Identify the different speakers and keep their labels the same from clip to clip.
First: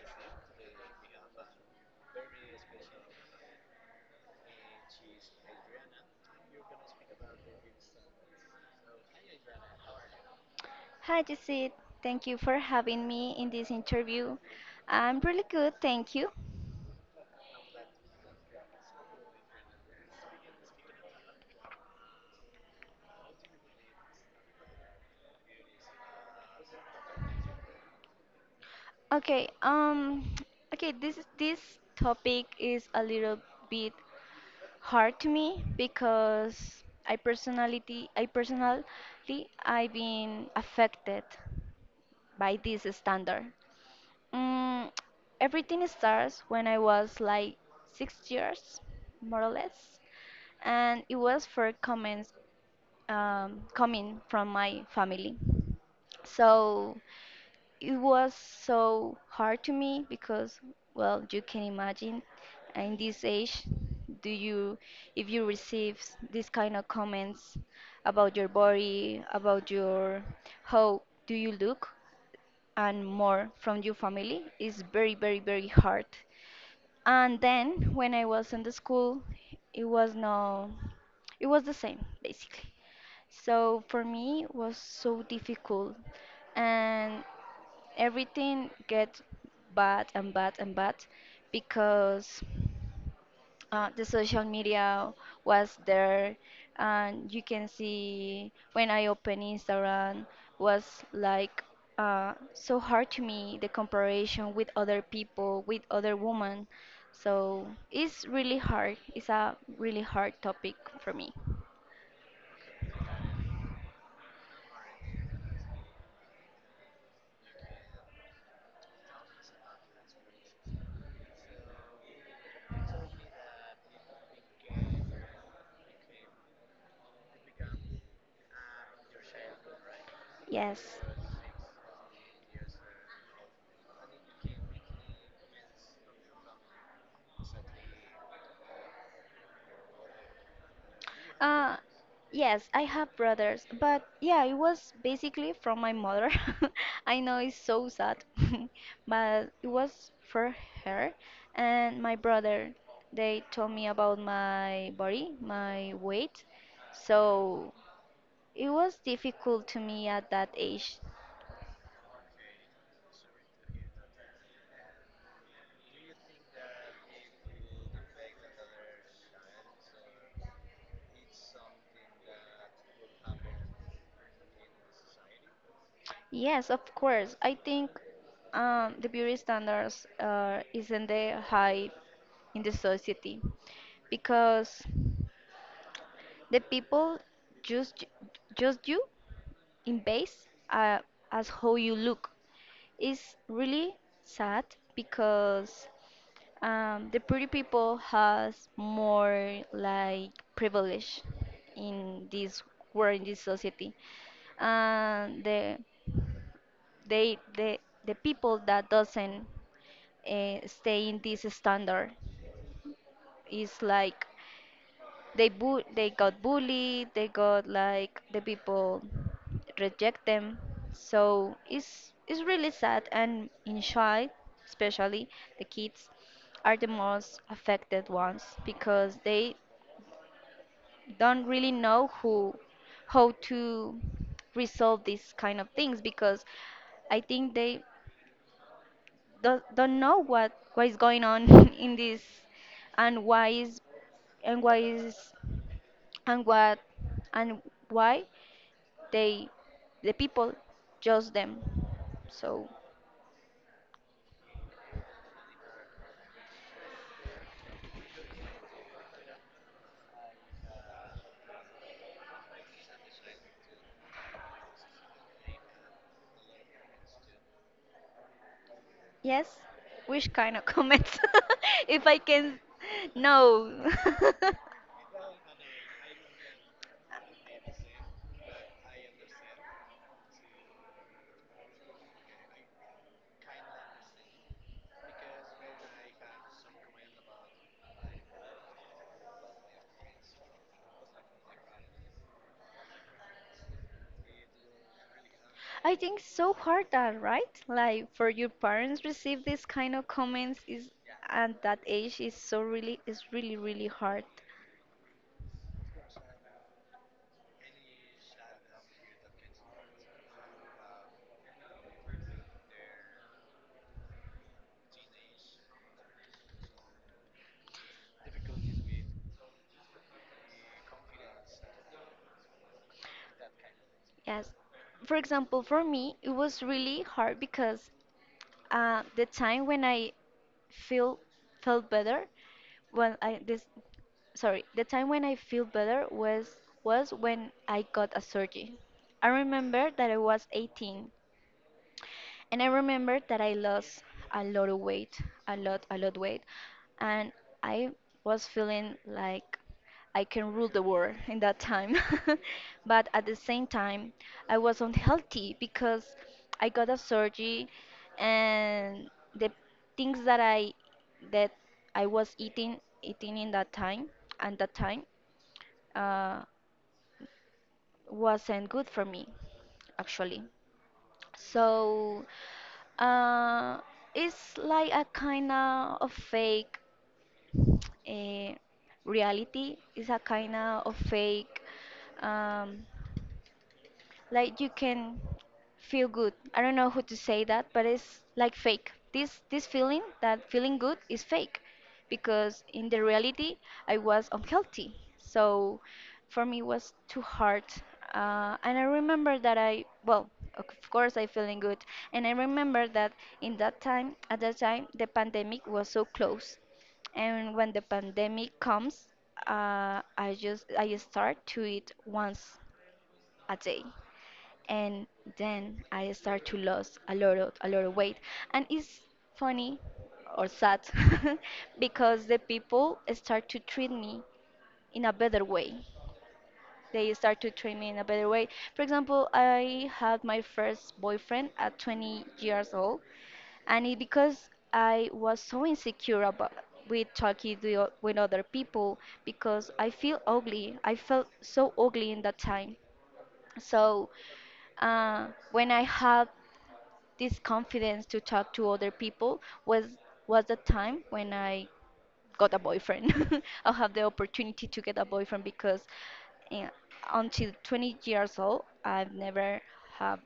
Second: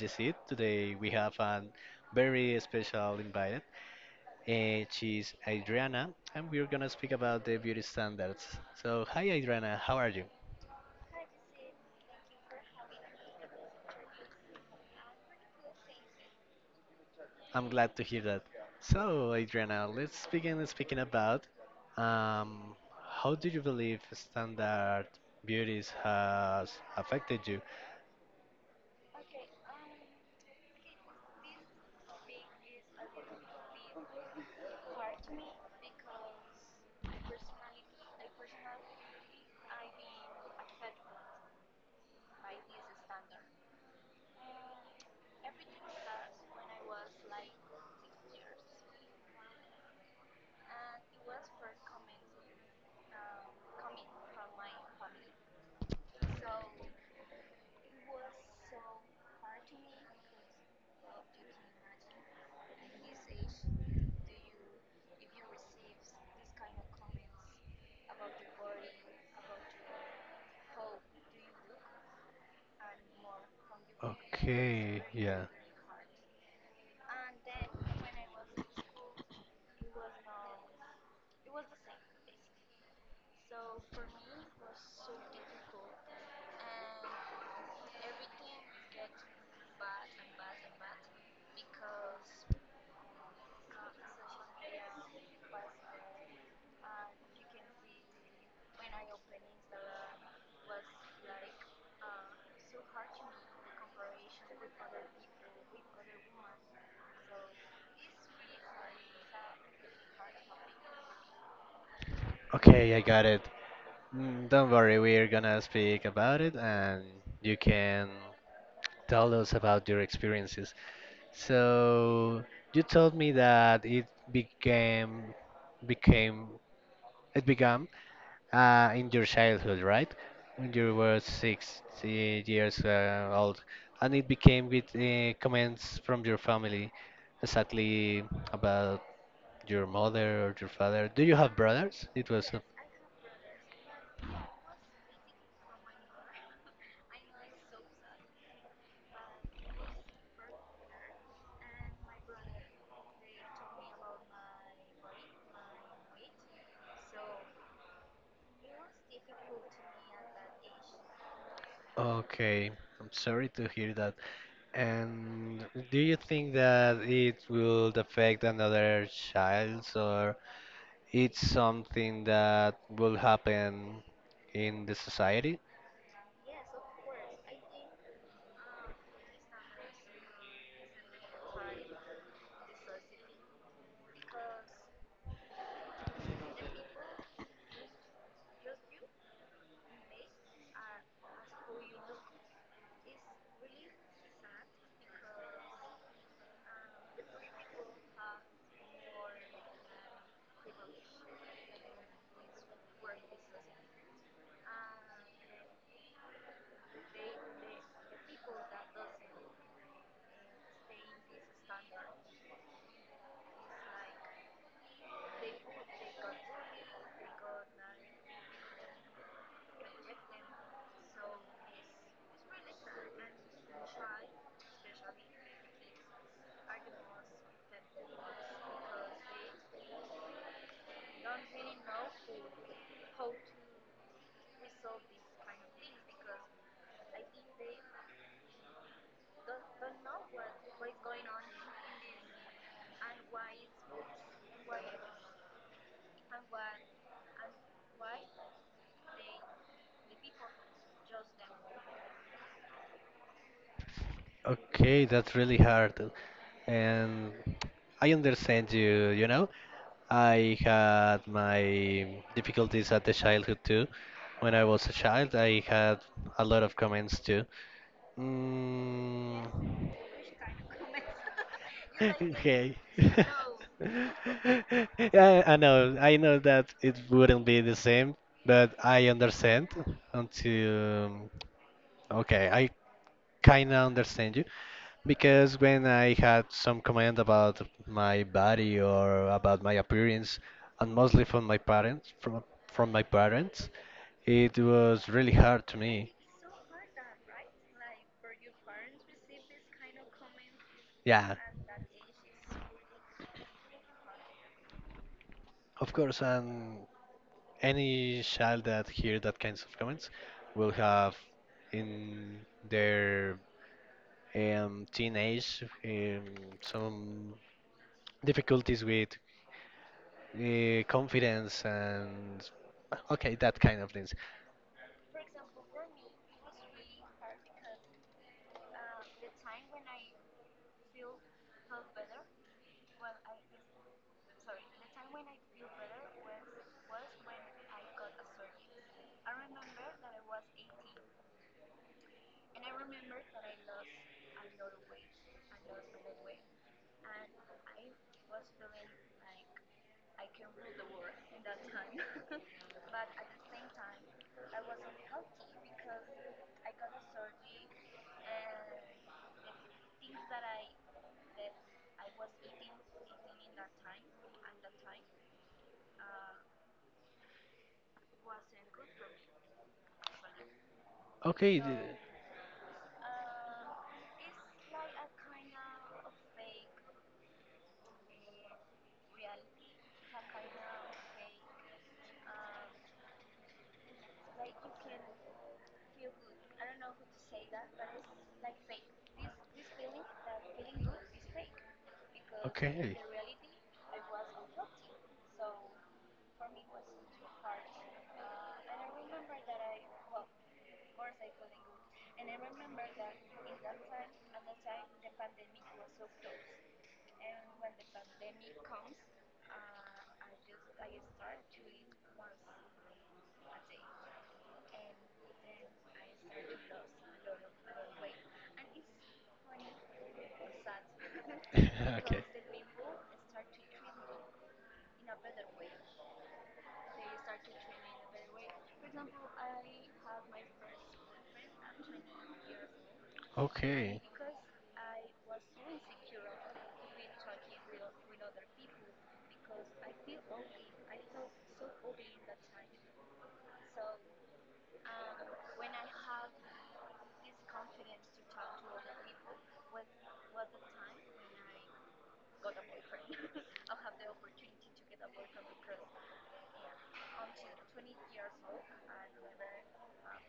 Speaker 1: Yesid. Today we have a very special invited, and she's Adriana, and we're gonna speak about the beauty standards. So, hi, Adriana, how are you?
Speaker 2: Hi, Jesse. Thank you for having me in this interview. I'm really good, thank you.
Speaker 1: I'm glad to hear that. So, Adriana, let's begin speaking about um, how do you believe standard beauties has affected you?
Speaker 2: Okay, um, okay, this topic is a little bit hard to me because I personally, I've been affected by this standard. Mm, everything starts when I was like 6 years, more or less, and it was for comments coming from my family. So it was so hard to me because, well, you can imagine in this age, do you, if you receive this kind of comments about your body, how do you look, and more from your family, is
Speaker 1: Okay,
Speaker 2: very, very,
Speaker 1: yeah.
Speaker 2: very hard. And then when I was in the school, it was no, it was the same basically. So for me it was so difficult and everything gets bad and bad and bad because the social media was there, and you can see when I open Instagram, was like so hard to me the comparison with other people, with other women. So it's really hard, it's a really hard topic for me.
Speaker 1: Okay, I got it. Mm, don't worry, we're gonna speak about it, and you can tell us about your experiences. So you told me that it became became it began in your childhood, right? When
Speaker 2: Yes.
Speaker 1: you were six years old, and it became with comments from your family, exactly about your mother or your father. Do you have
Speaker 2: Uh,
Speaker 1: brothers? It was.
Speaker 2: yes, I have brothers, but yeah, it was basically from my mother. I know it's so sad, but it was for her and my brother. They told me about my body, my weight, so it was difficult to me at that age.
Speaker 1: Okay, I'm sorry to hear that. And do you think that it will affect another child, or it's something that will happen in the society?
Speaker 2: Yes, of course. I think the beauty standards isn't the high in the society because the people just just you in base as how you look. It's really sad because the pretty people has more like privilege in this world, in this society, and the the people that doesn't stay in this standard is like they got bullied, they got like the people reject them. So it's really sad, and in child, especially, the kids are the most affected ones because they don't really know who how to resolve these kind of things because I think they don't know what is going on in this. And why is and why is and what and Why they the people judge them. So
Speaker 1: Okay, that's really hard. And I understand you, you know. I had my difficulties at the childhood too. When I was a child, I had a lot of comments too.
Speaker 2: yes,
Speaker 1: Mm.
Speaker 2: which kind of comments? If I can,
Speaker 1: Okay.
Speaker 2: no.
Speaker 1: I know, I know that it wouldn't be the same, but I understand until, okay, I kind of understand you because when I had some comment about my body or about my appearance, and mostly from my parents, from my parents, it was really hard to
Speaker 2: I
Speaker 1: me.
Speaker 2: think so hard that, right, like for your parents receive this kind of comments is
Speaker 1: Yeah.
Speaker 2: at that age, is so really, is really really hard.
Speaker 1: Of course, and any child that hear that kinds of comments will have in their teenage some difficulties with confidence and okay, that kind of things.
Speaker 2: Yes. For example, for me, it was really hard because the time when I feel felt better when I this sorry, the time when I feel better was when I got a surgery. I remember that I was 18, and I remember that I lost a lot of weight, a lot weight, and I was feeling like I can rule the world in that time. But at the same time, I was unhealthy because I got a surgery, and the things that I was eating in that time and that time uh, wasn't good for me, actually.
Speaker 1: Okay,
Speaker 2: So uh, it's like a kind of fake uh, reality. It's a kind of fake. Um, like you can feel good. I don't know who to say that, but it's like fake. This feeling, that feeling good is fake because in
Speaker 1: okay.
Speaker 2: the reality I was unhealthy. So for me it was too hard. And I remember that I well of course I feeling good, and I remember that in that time at that time the pandemic was so close, and when the pandemic comes, I start to eat once a day, and then I start to lose a lot of weight. And it's funny or sad because the people start to treat me in a better way. They start to treat me in a better way. For example, I had my first boyfriend at 20 years old, and it because I was so insecure about with talking to, with other people because I feel ugly. I felt so ugly in that time. So when I had this confidence to talk to other people was the time when I got a boyfriend or have the opportunity to get a boyfriend because yeah, until 20 years old, I've never had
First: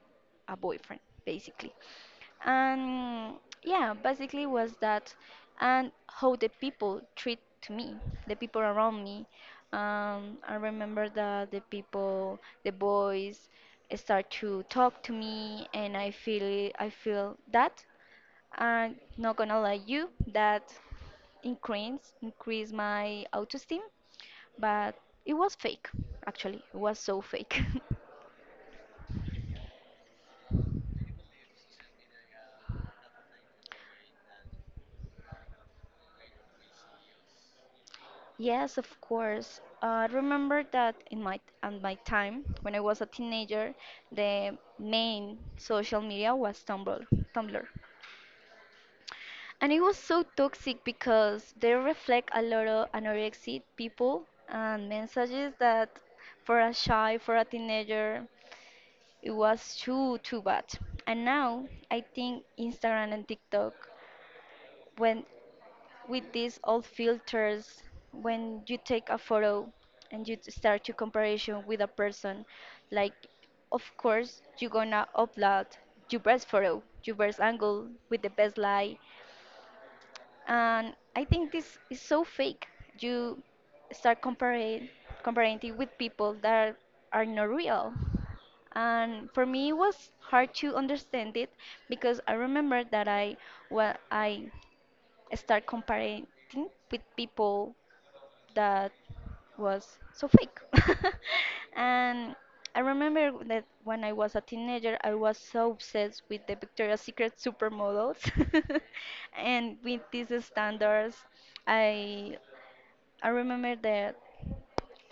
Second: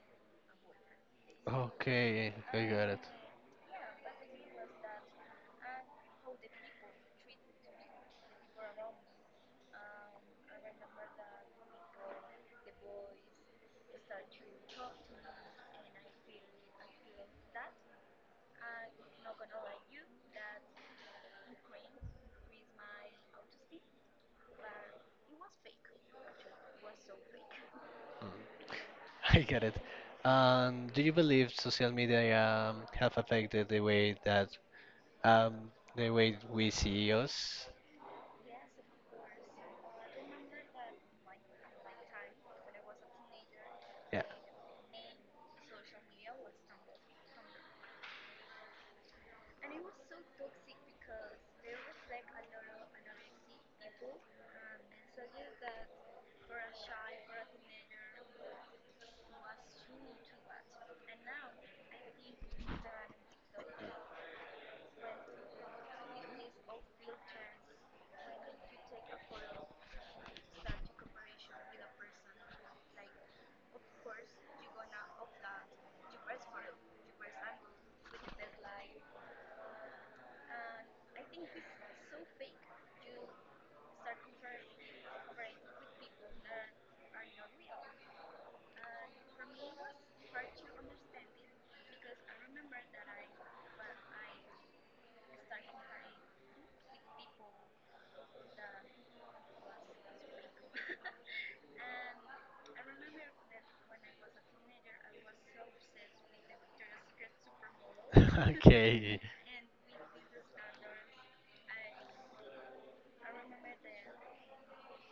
Speaker 2: a boyfriend, basically.
Speaker 1: Okay, ok, I got it.
Speaker 2: And yeah, basically was that, and how the people treat to me, the people around me. I remember that the people, the boys, start to talk to me, and I feel that I'm not gonna lie you that increase my autoesteem, but it was fake. Actually, it was so fake.
Speaker 1: Mm. I get it. Do you believe social media have affected the way that the way we see us?
Speaker 2: Yes, of course. I remember that in my at my time when I was a teenager,
Speaker 1: Yeah.
Speaker 2: the main social media was Tumblr. Tumblr, and it was so toxic because they reflect a lot of anorexic people and messages that for a shy, for a teenager, it was too too bad. And now I think Instagram and TikTok, when with these old filters, when you take a photo and you start your comparison with a person, like of course you're gonna upload your best photo, your best angle with the best light, and I think this is so fake. You start comparing it with people that are not real. And for me, it was hard to understand it because I remember that I start comparing with people that was so fake. And I remember that when I was a teenager, I was so obsessed with the Victoria's Secret supermodels and with these standards. I I remember that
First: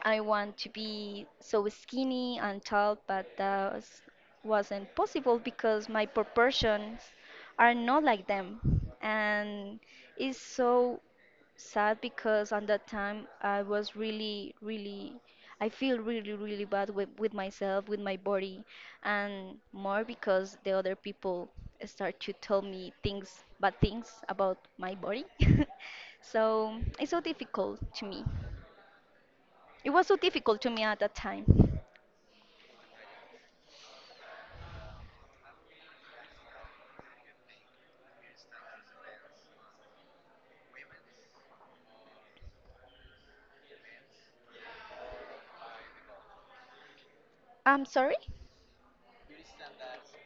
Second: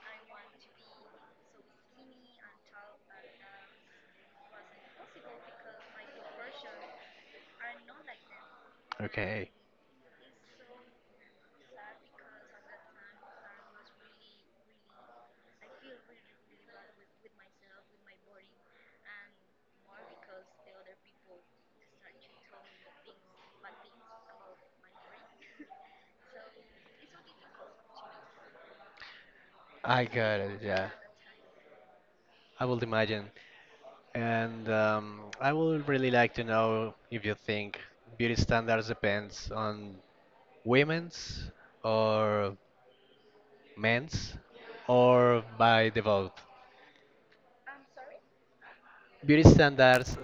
Speaker 2: I want to be so skinny and tall, but wasn't possible because my proportions are not like them.
Speaker 1: Okay,
Speaker 2: And it's so sad because at that time I was really, really, I feel really, really bad with myself, with my body, and more because the other people start to tell me things, bad things about my body. So it's so difficult to me. It
Speaker 1: I
Speaker 2: was so
Speaker 1: got it.
Speaker 2: difficult to me
Speaker 1: Yeah,
Speaker 2: at that time.
Speaker 1: I will imagine, and I would really like to know if you think beauty standards depends on women's or men's or by the vote.
Speaker 2: I'm sorry?
Speaker 1: Beauty standards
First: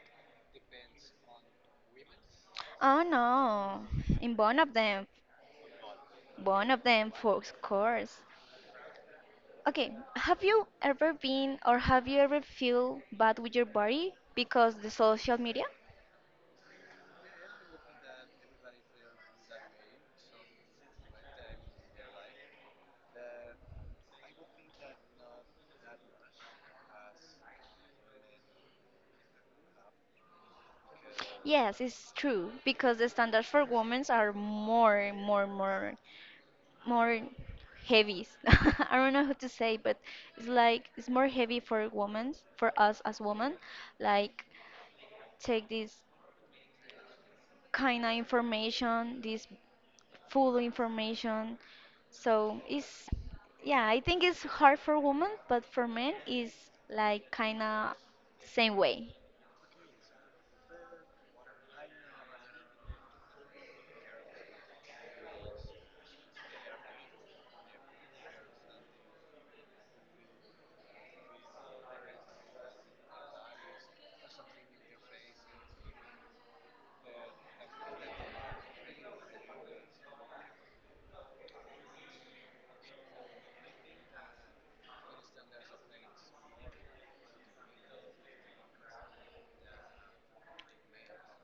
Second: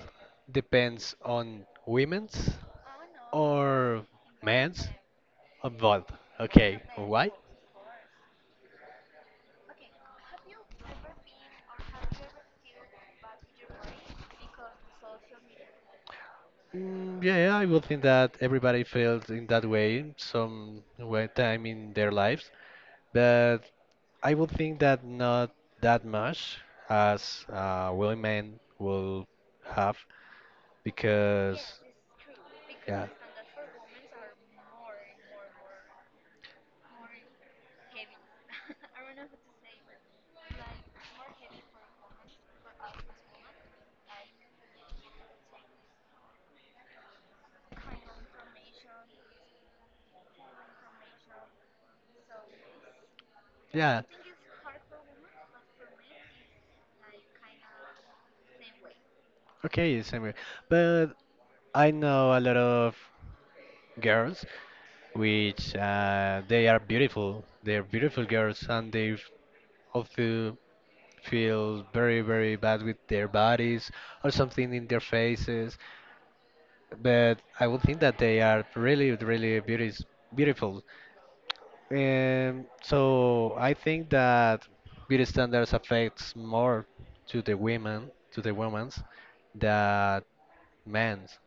Speaker 1: depends on women's
Speaker 2: Oh no,
Speaker 1: or
Speaker 2: in
Speaker 1: men's or both.
Speaker 2: one
Speaker 1: Okay,
Speaker 2: of them,
Speaker 1: why?
Speaker 2: for of course. Okay, have you ever been or have you ever feel bad with your body because the social media?
Speaker 1: Mm, yeah, yeah, I would think that everybody feels in that way some way time in their lives, but I would think that not that much as willing men will have because
Speaker 2: Yes, it's true because
Speaker 1: yeah,
Speaker 2: the standards for women are more, more, more. More heavy. I don't know how to say, but it's like it's more heavy for women, for us as women. Like take this kind of information, this full information. So it's yeah, I
Speaker 1: yeah.
Speaker 2: think it's hard for women, but for men it's like kind of same way.
Speaker 1: Okay, same here. But I know a lot of girls which they are beautiful. They are beautiful girls and they all feel very very bad with their bodies or something in their faces, but I would think that they are really really beauties, beautiful. So I think that beauty standards affects more to the women, to the women's than men's.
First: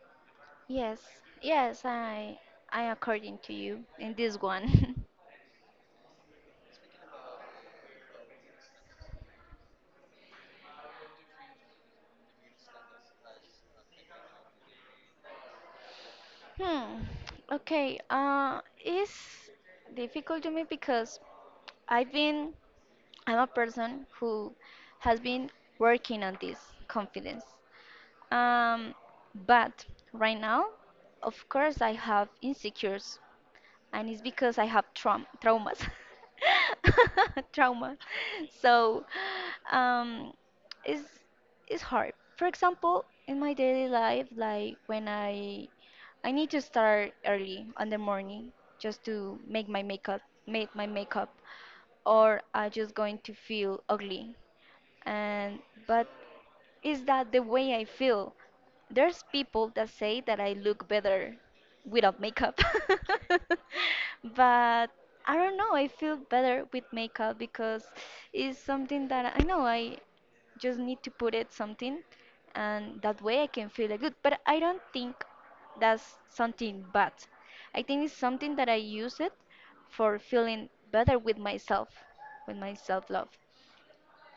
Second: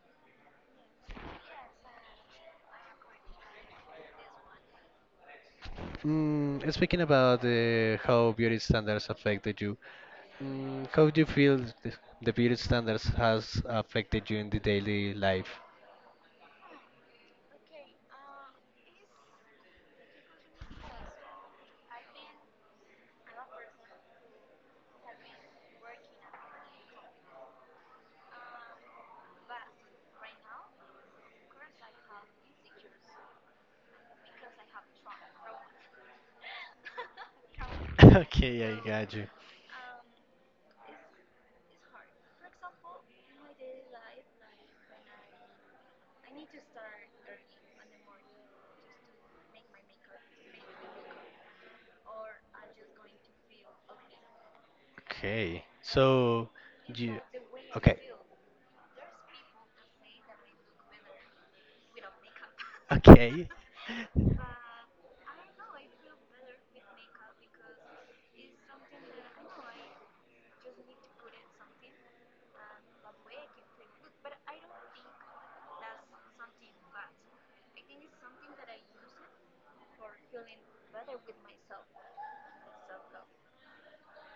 Speaker 2: Yes, yes, I according to you in this one.
Speaker 1: Mm, speaking about how beauty standards affected you, mm, how do you feel the beauty standards has affected you in the daily life?
Speaker 2: Hmm. Okay. It's difficult to me because I've been, I'm a person who has been working on this confidence. Um, but right now, of course, I have insecurities, and it's because I have traumas, trauma.
Speaker 1: Okay, I
Speaker 2: So
Speaker 1: got you.
Speaker 2: um, it's it's hard. For example, in my daily life, like when I need to start early on the morning just to make my makeup, or I just going to feel ugly. And
Speaker 1: Okay,
Speaker 2: but
Speaker 1: so
Speaker 2: is
Speaker 1: you
Speaker 2: that the way I
Speaker 1: okay?
Speaker 2: feel? There's people that say that I look better without makeup. But I don't know, I feel better with makeup because it's something that I know I just need to put it something, and that
Speaker 1: Okay.
Speaker 2: way I can feel good. But I don't think that's something bad. I think it's something that I use it for feeling better with myself, with my self love.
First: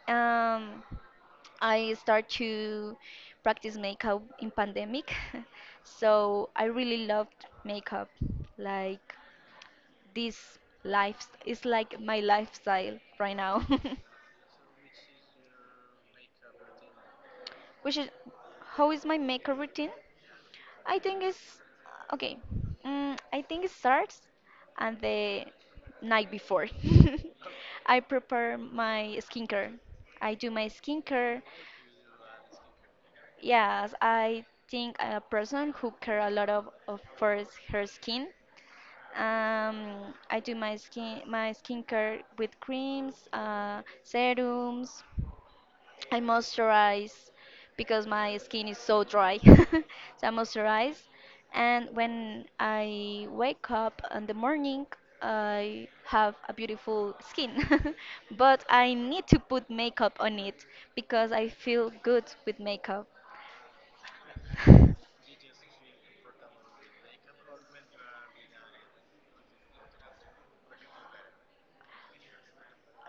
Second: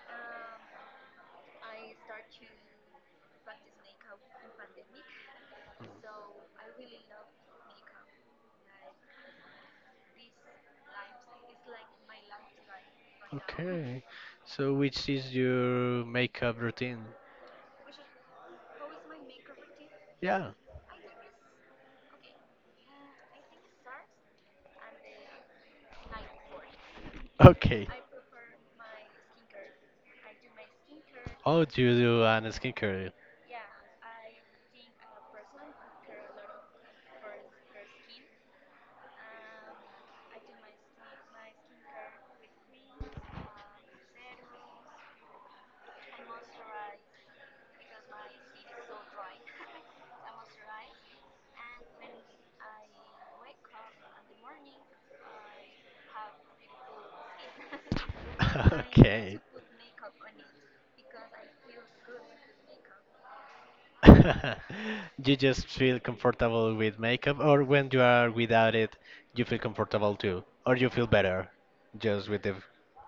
Speaker 2: Um, I start to practice makeup in pandemic, so I really loved makeup. Like this life is like my lifestyle right now.
Speaker 1: Okay. So which is your makeup routine?
Speaker 2: Which is, how is my makeup routine?
Speaker 1: Yeah.
Speaker 2: I think it's okay. I think it starts and the night before.
Speaker 1: Okay.
Speaker 2: I prepare my skincare. I do my skincare.
Speaker 1: Oh, do you do an skincare?
Speaker 2: Yes, I think a person who care a lot of for her skin. I do my skincare with creams, serums. I moisturize because my skin is so dry. So I moisturize, and when I wake up in the morning, I have a beautiful skin. But I need to put makeup on it because
Speaker 1: Okay.
Speaker 2: I feel good with makeup.
Speaker 1: You just feel comfortable with makeup, or when you are without it, you feel comfortable too, or you feel better just with the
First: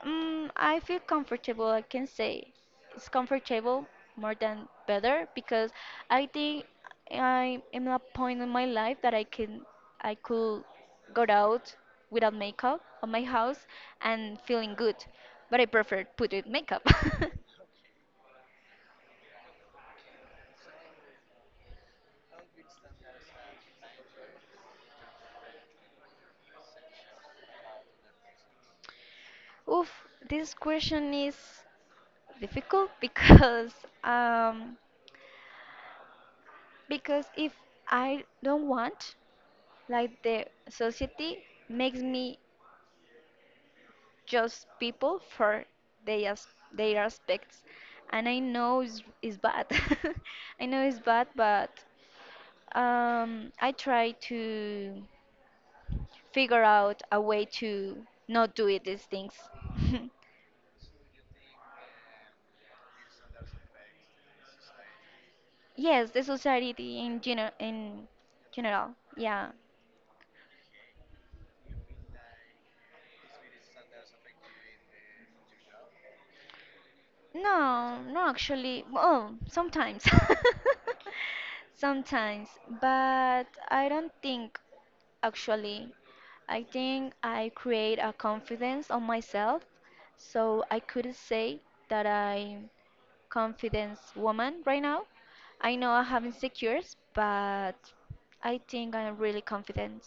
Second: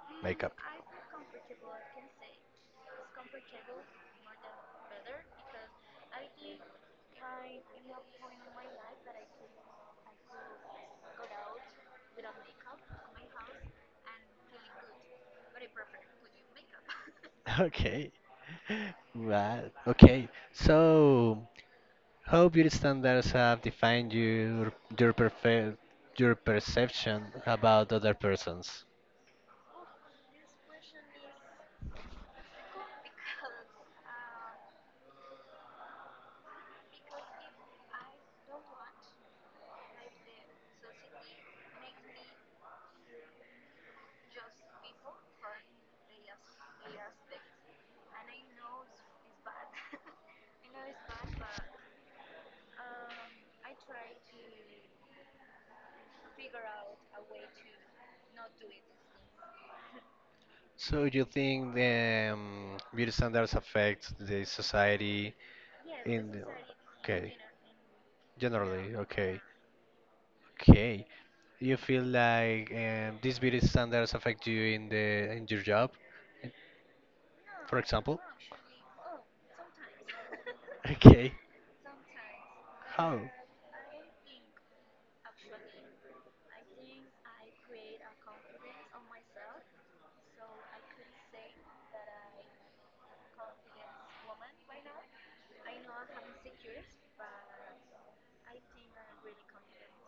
Speaker 1: makeup.
Speaker 2: I feel comfortable, I can say. It's comfortable more than better because I think I am at a point in my life that I could go out without makeup on my house and feeling good. But I prefer put it makeup.
Speaker 1: Okay. Right. Okay. So, how beauty standards have defined your perfe your perception about other persons?
Speaker 2: Oof, this question is difficult um because if I don't want, like the society makes me just people for their their aspects, and I know it's bad. I know it's bad, but I try to figure out a way to not do it, these things.
Speaker 1: So, you think the beauty standards affect the society,
Speaker 2: Yes, the
Speaker 1: in the,
Speaker 2: society
Speaker 1: okay.
Speaker 2: in general,
Speaker 1: Generally, okay,
Speaker 2: yeah.
Speaker 1: okay. Do you feel like these beauty standards affect you in the, in your job, in- for
Speaker 2: No,
Speaker 1: example?
Speaker 2: no, actually, well, sometimes.
Speaker 1: Okay.
Speaker 2: Sometimes,
Speaker 1: How?
Speaker 2: but I don't think actually. I think I create a confidence on myself, so I could say that I'm confidence woman right now. I know I have insecures, but I think I'm really confident.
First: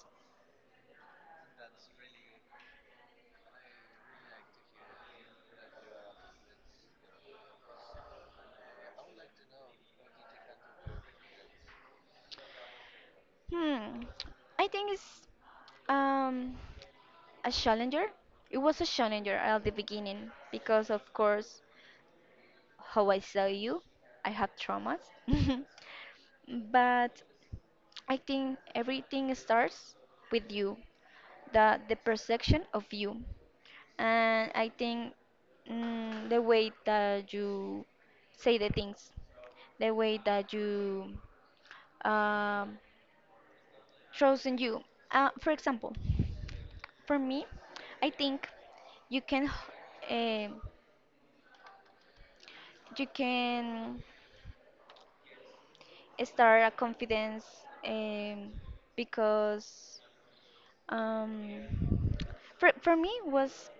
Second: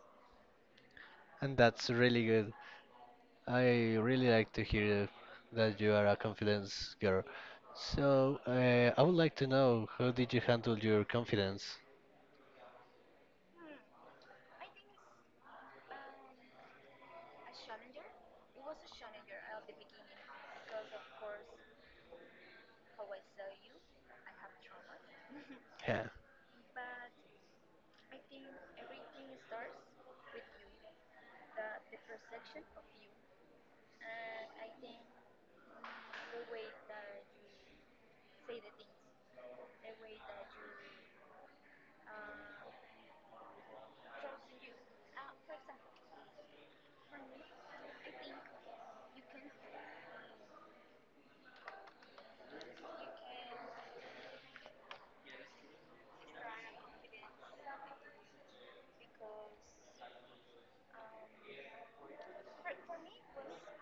Speaker 1: And that's really good. I really like to hear that you are a confidence girl. So, I would like to know how did you handle your confidence?
Speaker 2: Hmm, I think it's um a challenger. It was a challenger at the beginning because of course how I saw you. I have traumas.
Speaker 1: Yeah.
Speaker 2: But I think everything starts with you, the perception of you. And I think the way that you say the things, the way that you um, trust in you. For example, for me, I think you can h- um you can start a confidence um, because um, for me was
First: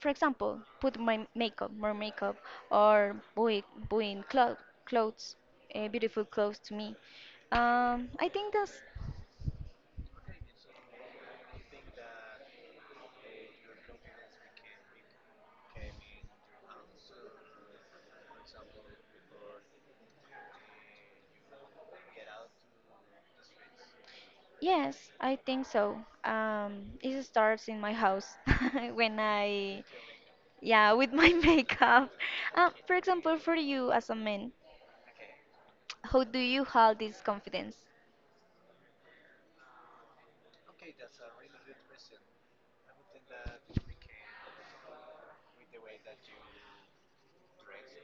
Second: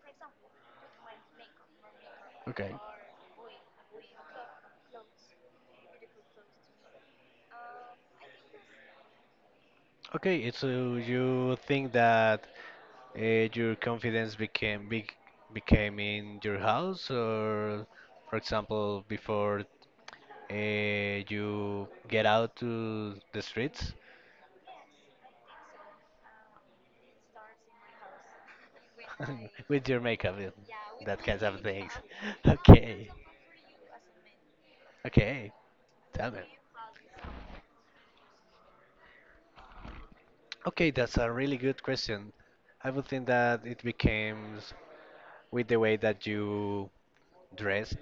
Speaker 2: for example put my makeup more makeup
Speaker 1: Okay.
Speaker 2: or buying clo- clothes beautiful clothes to me, I think that's
Speaker 1: Okay, so you think that uh, your confidence became big, became in your house, or for example, before you get out to the streets?
Speaker 2: yes I think so. It starts in my house when I
Speaker 1: With your makeup, yeah,
Speaker 2: yeah with
Speaker 1: that
Speaker 2: my
Speaker 1: kind of things.
Speaker 2: makeup. For
Speaker 1: Okay,
Speaker 2: example, for you as a man,
Speaker 1: okay,
Speaker 2: how
Speaker 1: tell
Speaker 2: do
Speaker 1: me.
Speaker 2: you hold this confidence?
Speaker 1: Okay, that's a really good question. I would think that it becomes with the way that you dressed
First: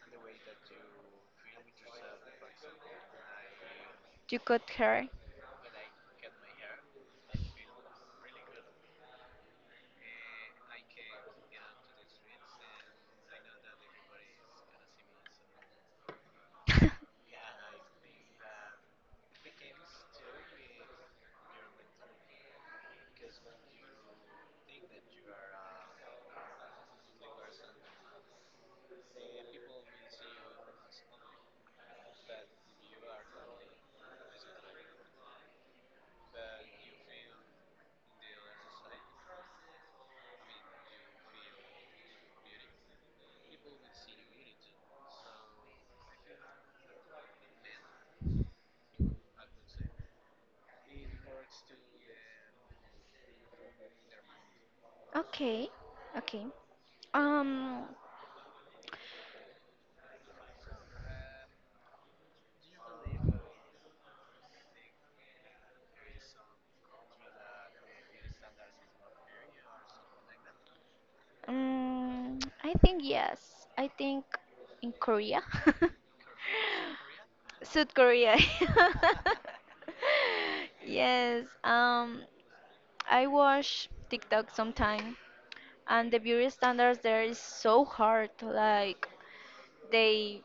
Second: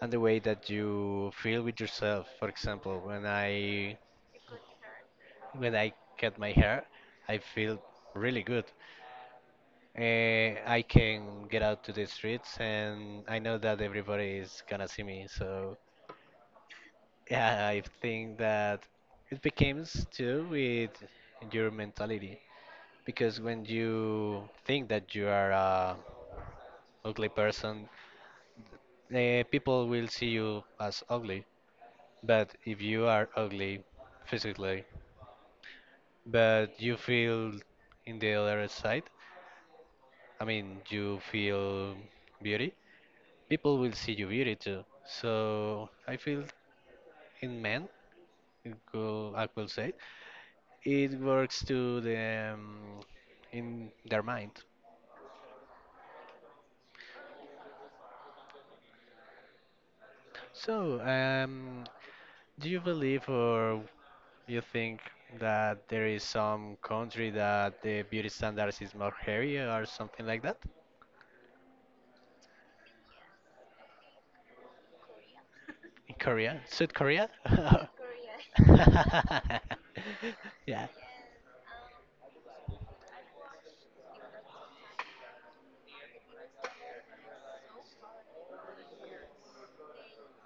Speaker 1: and the way that you feel with yourself. For example,
Speaker 2: You cut hair.
Speaker 1: when I cut my hair, I feel really good. I can get out to the streets and I know that everybody is gonna see me. So yeah, I think that it becomes too with your mentality, because when you think that you are a ugly person, people will see you as ugly. But if you are ugly physically, but you feel in the other side, I mean, you feel beauty, people will see you beauty too. So I feel in men, it could, I could say, it works to the in their mind.
Speaker 2: Okay, okay. Um,
Speaker 1: So, do you believe or you think that there is some country that the beauty standards is more hairy or something like that?
Speaker 2: I think yes. I think in Korea.
Speaker 1: In Korea? South Korea?
Speaker 2: South Korea.
Speaker 1: Yeah.
Speaker 2: Yes. I watch TikTok sometime, and the beauty standards there is so hard. Like they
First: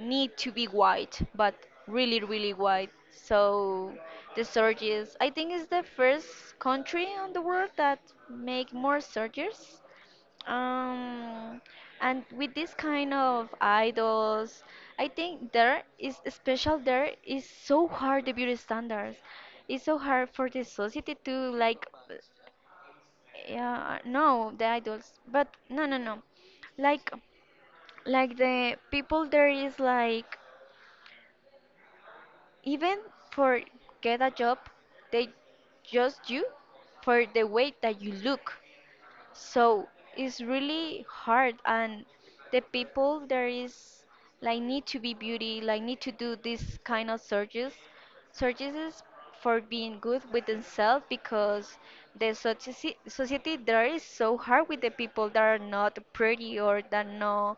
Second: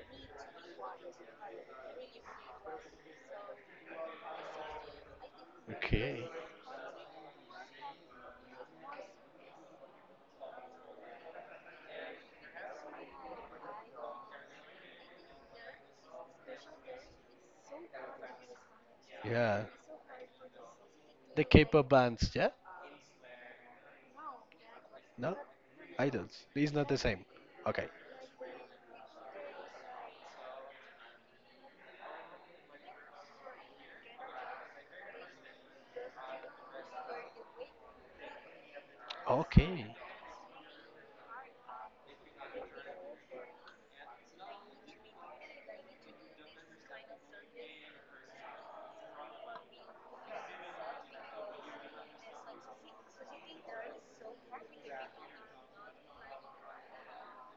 Speaker 2: need to be white, but really, really white. So the surgeries, I think, is the
Speaker 1: Okay.
Speaker 2: first country on the world that make more surgeries. Um, and with this kind of idols, I think there is special. There is so hard the beauty standards.
Speaker 1: Yeah.
Speaker 2: It's so hard for the society
Speaker 1: The
Speaker 2: to like,
Speaker 1: K-pop bands, yeah?
Speaker 2: yeah, no, the idols,
Speaker 1: No?
Speaker 2: but no, no, no,
Speaker 1: Idols. It's not the
Speaker 2: like
Speaker 1: same. Okay.
Speaker 2: like the people there is like even for get a job they judge you for the way that you look, so
Speaker 1: Okay.
Speaker 2: it's really hard and the people there is like need to be beauty like need to do this kind of searches searches for being good with themselves because the society there is so hard with the people that are not pretty or that no,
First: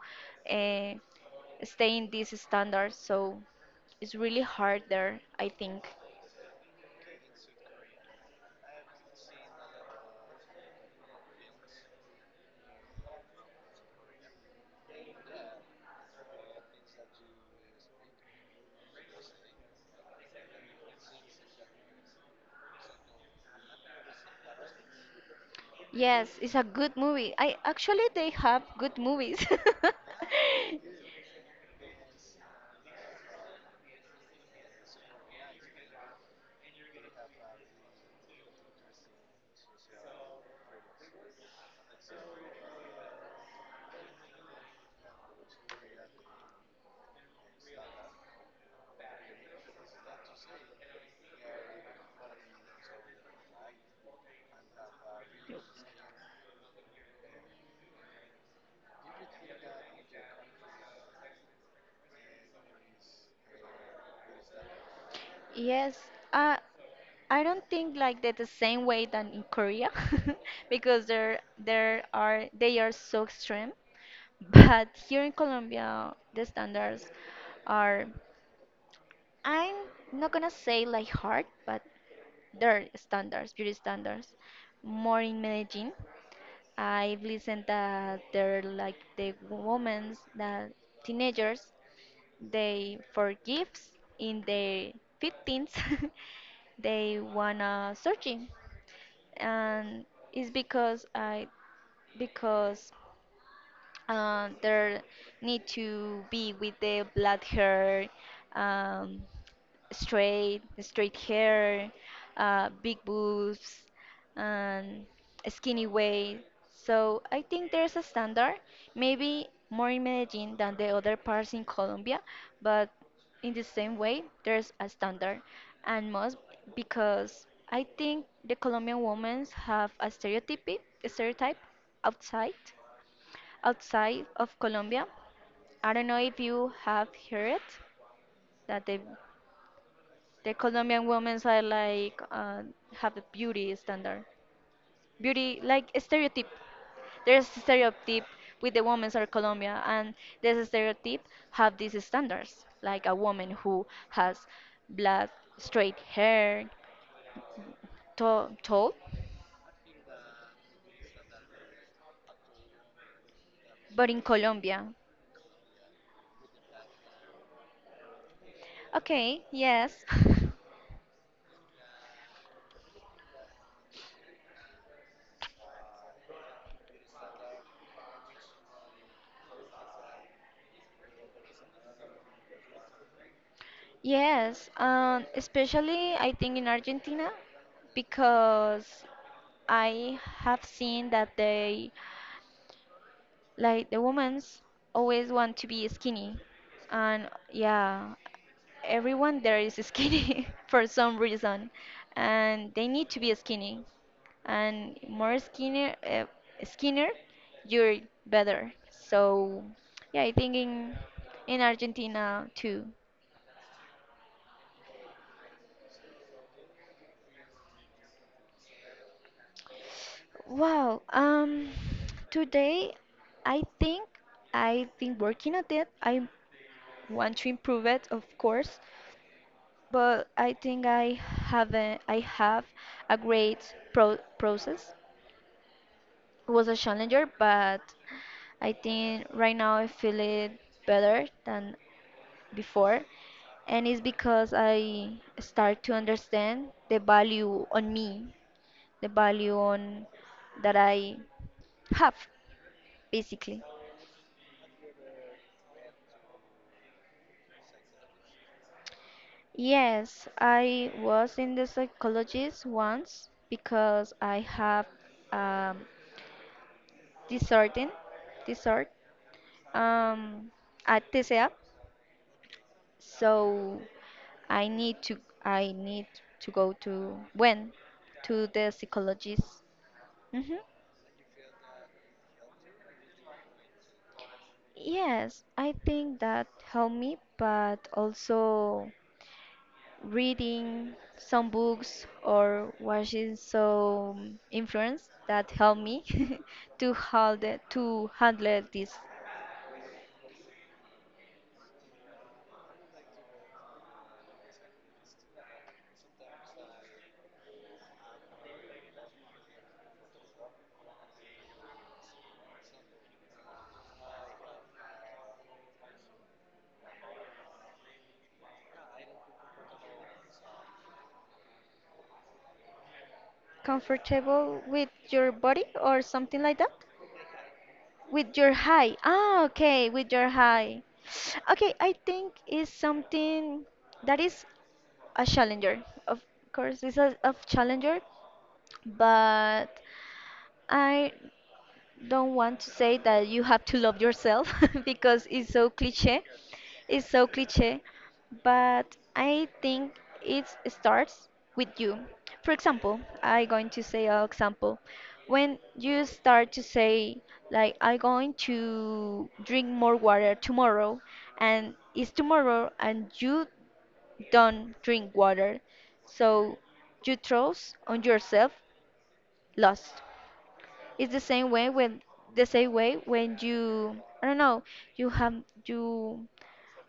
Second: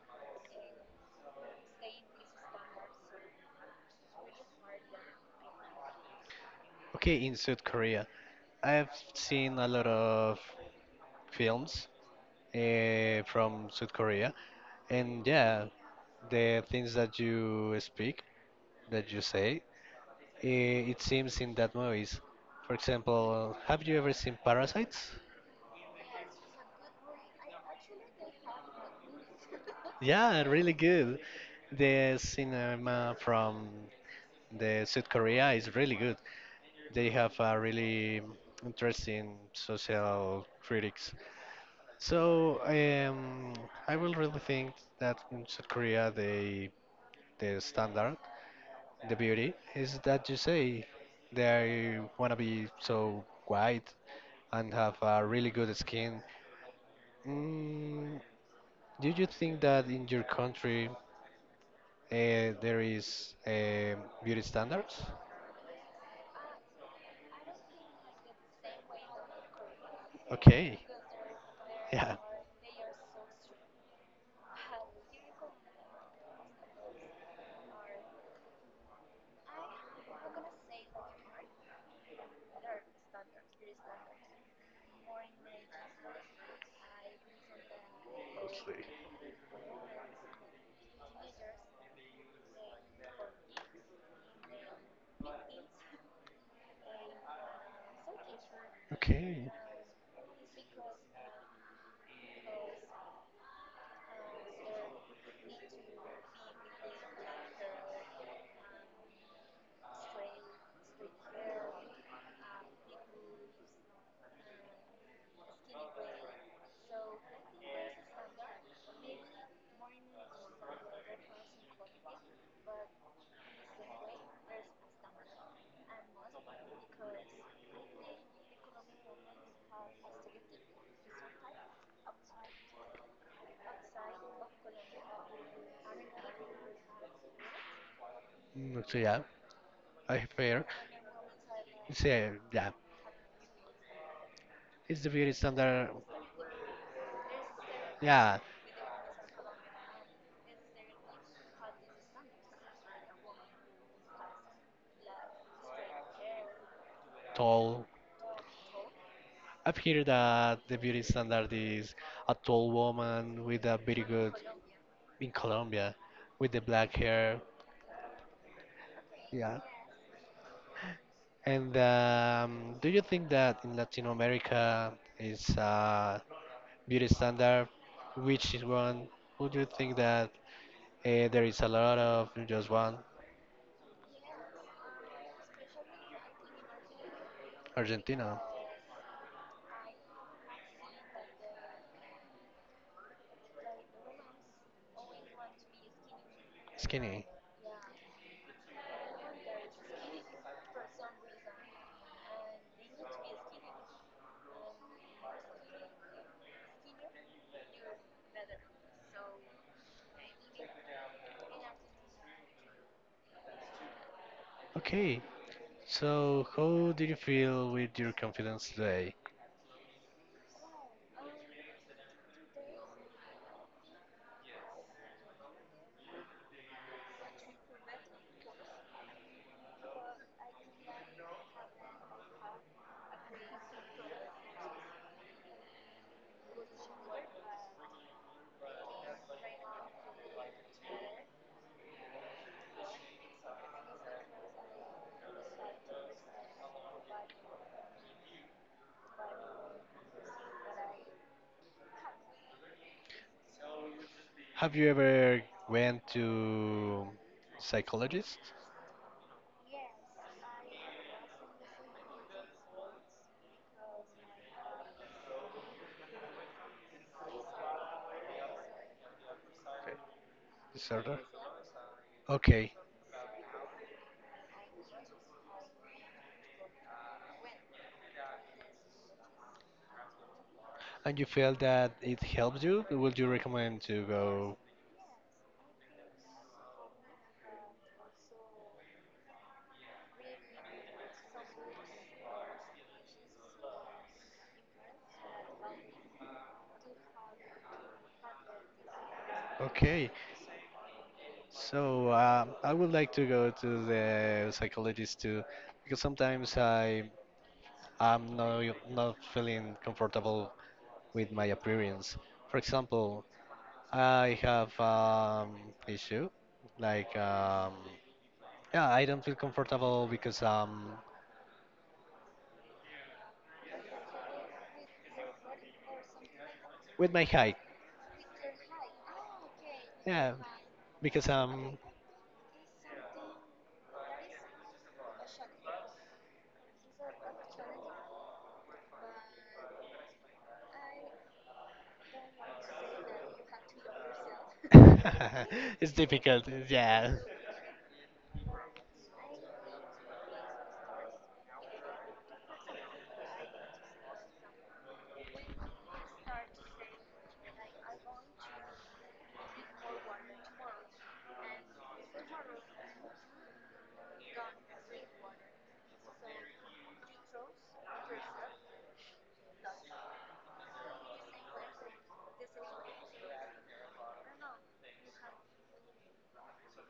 Speaker 2: uh, stay in these standards, so it's really hard there I think.
Speaker 1: Okay, in South Korea. I've seen a lot of films from South Korea. And yeah, the things that you speak, that you say, eh, it seems in that movies. For example, have you ever seen Parasites?
Speaker 2: Yes, it's a good movie, I actually they have good movies.
Speaker 1: Yeah, really good. The cinema from the South Korea is really good. They have a really interesting social critics. So I will really think that in South Korea they the standard, the beauty is that you say they want to be so white and have a really good skin. Mm, do you think that in your country there is beauty standards?
Speaker 2: Yes, uh, I don't think like that the same way than in Korea,
Speaker 1: Okay.
Speaker 2: because there
Speaker 1: Yeah.
Speaker 2: are they are so extreme. But here in Colombia, the standards are I'm not gonna say like hard, but their standards, beauty standards, more in Medellin. I've listened that they're
Speaker 1: Mostly.
Speaker 2: like the women's, the teenagers, they forgives in their 15s they wanna searching,
Speaker 1: Okay.
Speaker 2: and it's because I because there need to be with the black hair, um, straight hair, big boobs, and skinny waist. So I think there's a standard, maybe more in Medellin than the other parts in Colombia, but in the same way, there's a standard, and most because I think the Colombian women have a stereotype outside outside of Colombia. I don't know if you have heard it,
Speaker 1: Mm,
Speaker 2: that
Speaker 1: so yeah, I
Speaker 2: the
Speaker 1: fair.
Speaker 2: Colombian women are like
Speaker 1: So yeah,
Speaker 2: have a beauty standard,
Speaker 1: it's the beauty
Speaker 2: beauty like
Speaker 1: standard.
Speaker 2: a stereotype. There's a stereotype
Speaker 1: Yeah,
Speaker 2: with the women are Colombia, and this stereotype have these standards, like a woman who has black straight hair,
Speaker 1: tall.
Speaker 2: tall, tall.
Speaker 1: I've heard that the beauty standard is a tall woman with a very
Speaker 2: But in
Speaker 1: good
Speaker 2: Colombia,
Speaker 1: in Colombia, with the black hair.
Speaker 2: okay,
Speaker 1: Yeah.
Speaker 2: yes.
Speaker 1: And do you think that in Latin America is a beauty standard? Which is one? Would you think that there is a lot of just one?
Speaker 2: Yes, especially I think in Argentina
Speaker 1: Argentina,
Speaker 2: because I have seen that they like the women's always want to be skinny
Speaker 1: skinny.
Speaker 2: and yeah, everyone there is skinny for some reason and they need to be skinny and more skinnier you're better. So yeah, I think in Argentina too.
Speaker 1: Okay. So how do you feel with your confidence today?
Speaker 2: Wow. Today, I think I've been working at it. I want to improve it, of course, but I think I I have a great process. It was a challenger, but I think right now I feel it better than before, and it's because I start to understand the value on me, the value on that I have. Basically.
Speaker 1: Have you ever went to psychologist
Speaker 2: Yes, I was in the psychologist once because I have um, disordin, disord, um, a
Speaker 1: disorder?
Speaker 2: TCA,
Speaker 1: Okay.
Speaker 2: so I need to I need to go to when to the psychologist. hmm
Speaker 1: And you feel that it helps you? Would you recommend to go?
Speaker 2: Yes, I think that helped me, but also reading some books or watching some influence that help me to hold to handle this.
Speaker 1: Okay. So I would like to go to the psychologist too, because sometimes I I'm not, not feeling comfortable with my appearance. For example, I have issue like yeah I don't feel comfortable because
Speaker 2: Comfortable with your body or something like that,
Speaker 1: with my height.
Speaker 2: with your high, ah, okay, with your
Speaker 1: Yeah,
Speaker 2: high.
Speaker 1: because
Speaker 2: Okay, I think is something that is a challenger, of course it's a challenger, but I don't want to say that you have to love yourself because it's so
Speaker 1: it's
Speaker 2: cliche.
Speaker 1: difficult.
Speaker 2: It's
Speaker 1: Yeah,
Speaker 2: so cliche, but I think it starts with you. For example, I going to say an example. When you start to say like I going to drink more water tomorrow, and it's tomorrow and you don't drink water, so you trust on yourself lost. It's the same way when you I don't know you have you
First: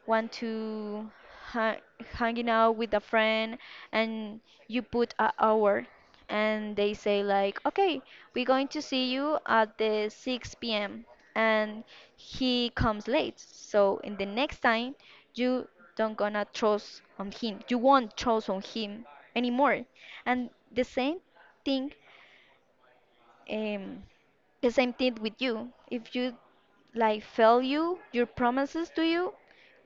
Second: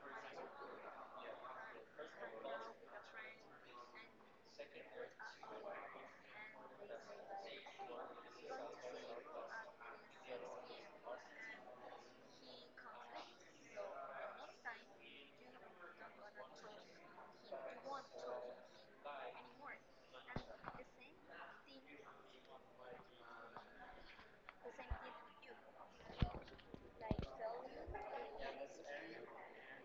Speaker 2: want to ha hanging out with a friend, and you put an hour and they say like okay, we're going to see you at the 6 p.m., and he comes late, so in the next time you don't gonna trust on him you won't trust on him anymore. And thing um, the same thing with you. If you like fail you, your promises to you,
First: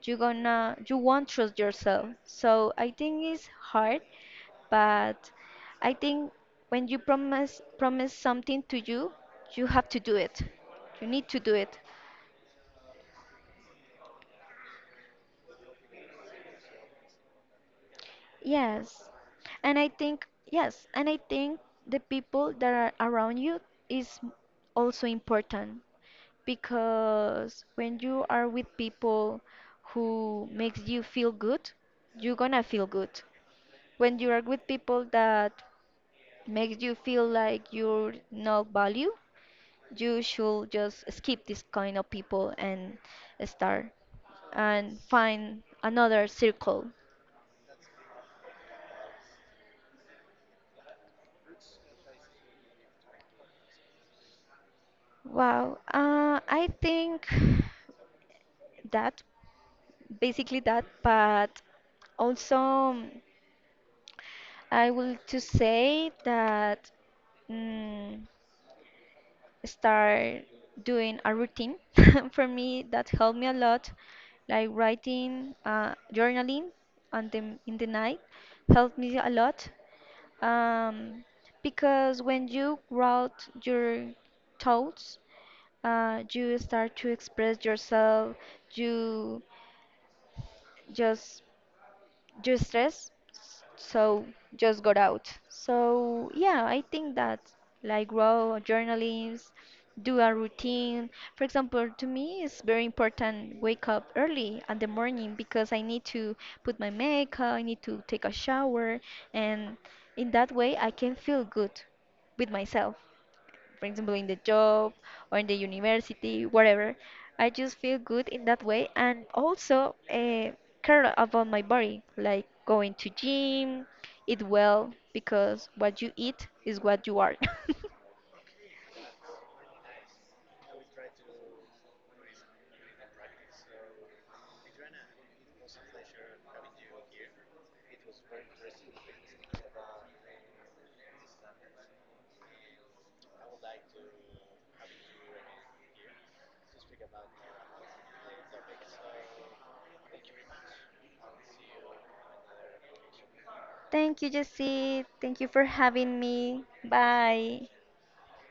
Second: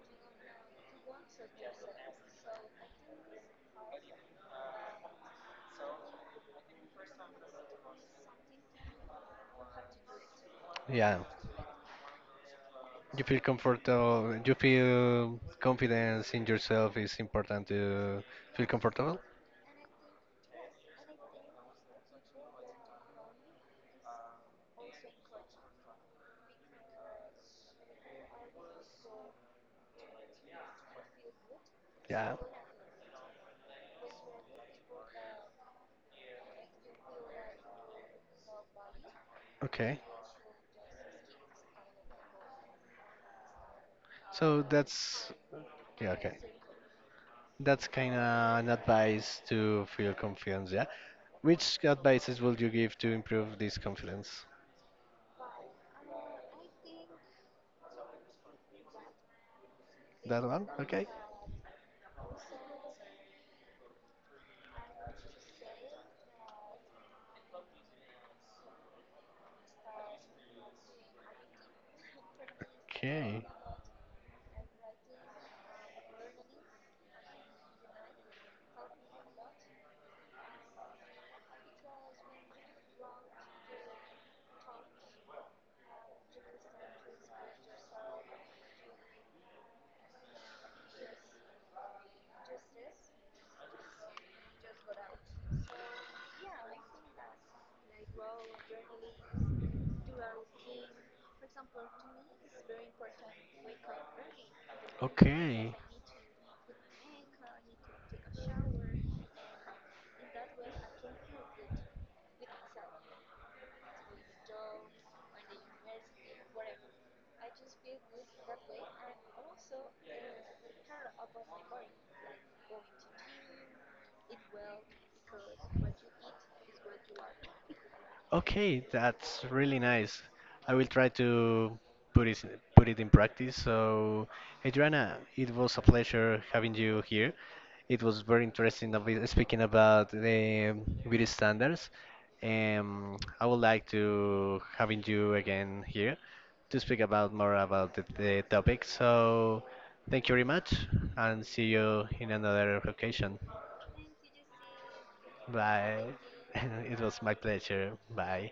Speaker 2: you gonna you won't trust yourself. So I think it's hard, but I think when you promise something to you, you have to do it. You
Speaker 1: yeah.
Speaker 2: need to do it.
Speaker 1: You feel comfortable. You feel confidence in yourself. It's important to feel
Speaker 2: Yes.
Speaker 1: comfortable.
Speaker 2: And I think yes, and I think the people that are around you is also important, because when you are with people who makes you feel good, you're
Speaker 1: Yeah.
Speaker 2: gonna feel good. When you are with people that makes you feel like you're not value,
Speaker 1: Okay.
Speaker 2: you should just skip this kind of people and start
Speaker 1: So
Speaker 2: and
Speaker 1: that's
Speaker 2: find
Speaker 1: yeah.
Speaker 2: another
Speaker 1: Okay.
Speaker 2: circle.
Speaker 1: That's kind of an advice to feel confidence. Yeah. Which advices would you give to improve this confidence?
Speaker 2: Wow, I think that
Speaker 1: That
Speaker 2: basically
Speaker 1: one.
Speaker 2: that,
Speaker 1: Okay.
Speaker 2: but also I will to say that, mm, start doing a routine for me that helped
Speaker 1: Okay.
Speaker 2: me a lot, like writing, journaling on the in the night, helped me a lot, um, because when you write your thoughts, you start to express yourself. You just just stress, so just got out. So yeah, I think that like raw journaling, do a routine. For example, to me it's very important wake up early in the morning because
Speaker 1: Okay.
Speaker 2: I need to put my makeup, I need to take a shower, and in that way I can feel good with myself, for example, in the job or in the university, whatever. I just feel good in that way, and also care about my body, like going to gym, eat well, because what you eat is what you are.
Speaker 1: Okay, that's really nice. I will try to put it put it in practice. So, Adriana, it was a pleasure having you here. It was very interesting of speaking about the beauty standards. I would like to having you again here to speak about more about the topic. So, thank you very much, and see you in another occasion.
Speaker 2: Thank you, Jesse. Thank you for
Speaker 1: Bye.
Speaker 2: having me.
Speaker 1: It was my
Speaker 2: Bye.
Speaker 1: pleasure. Bye.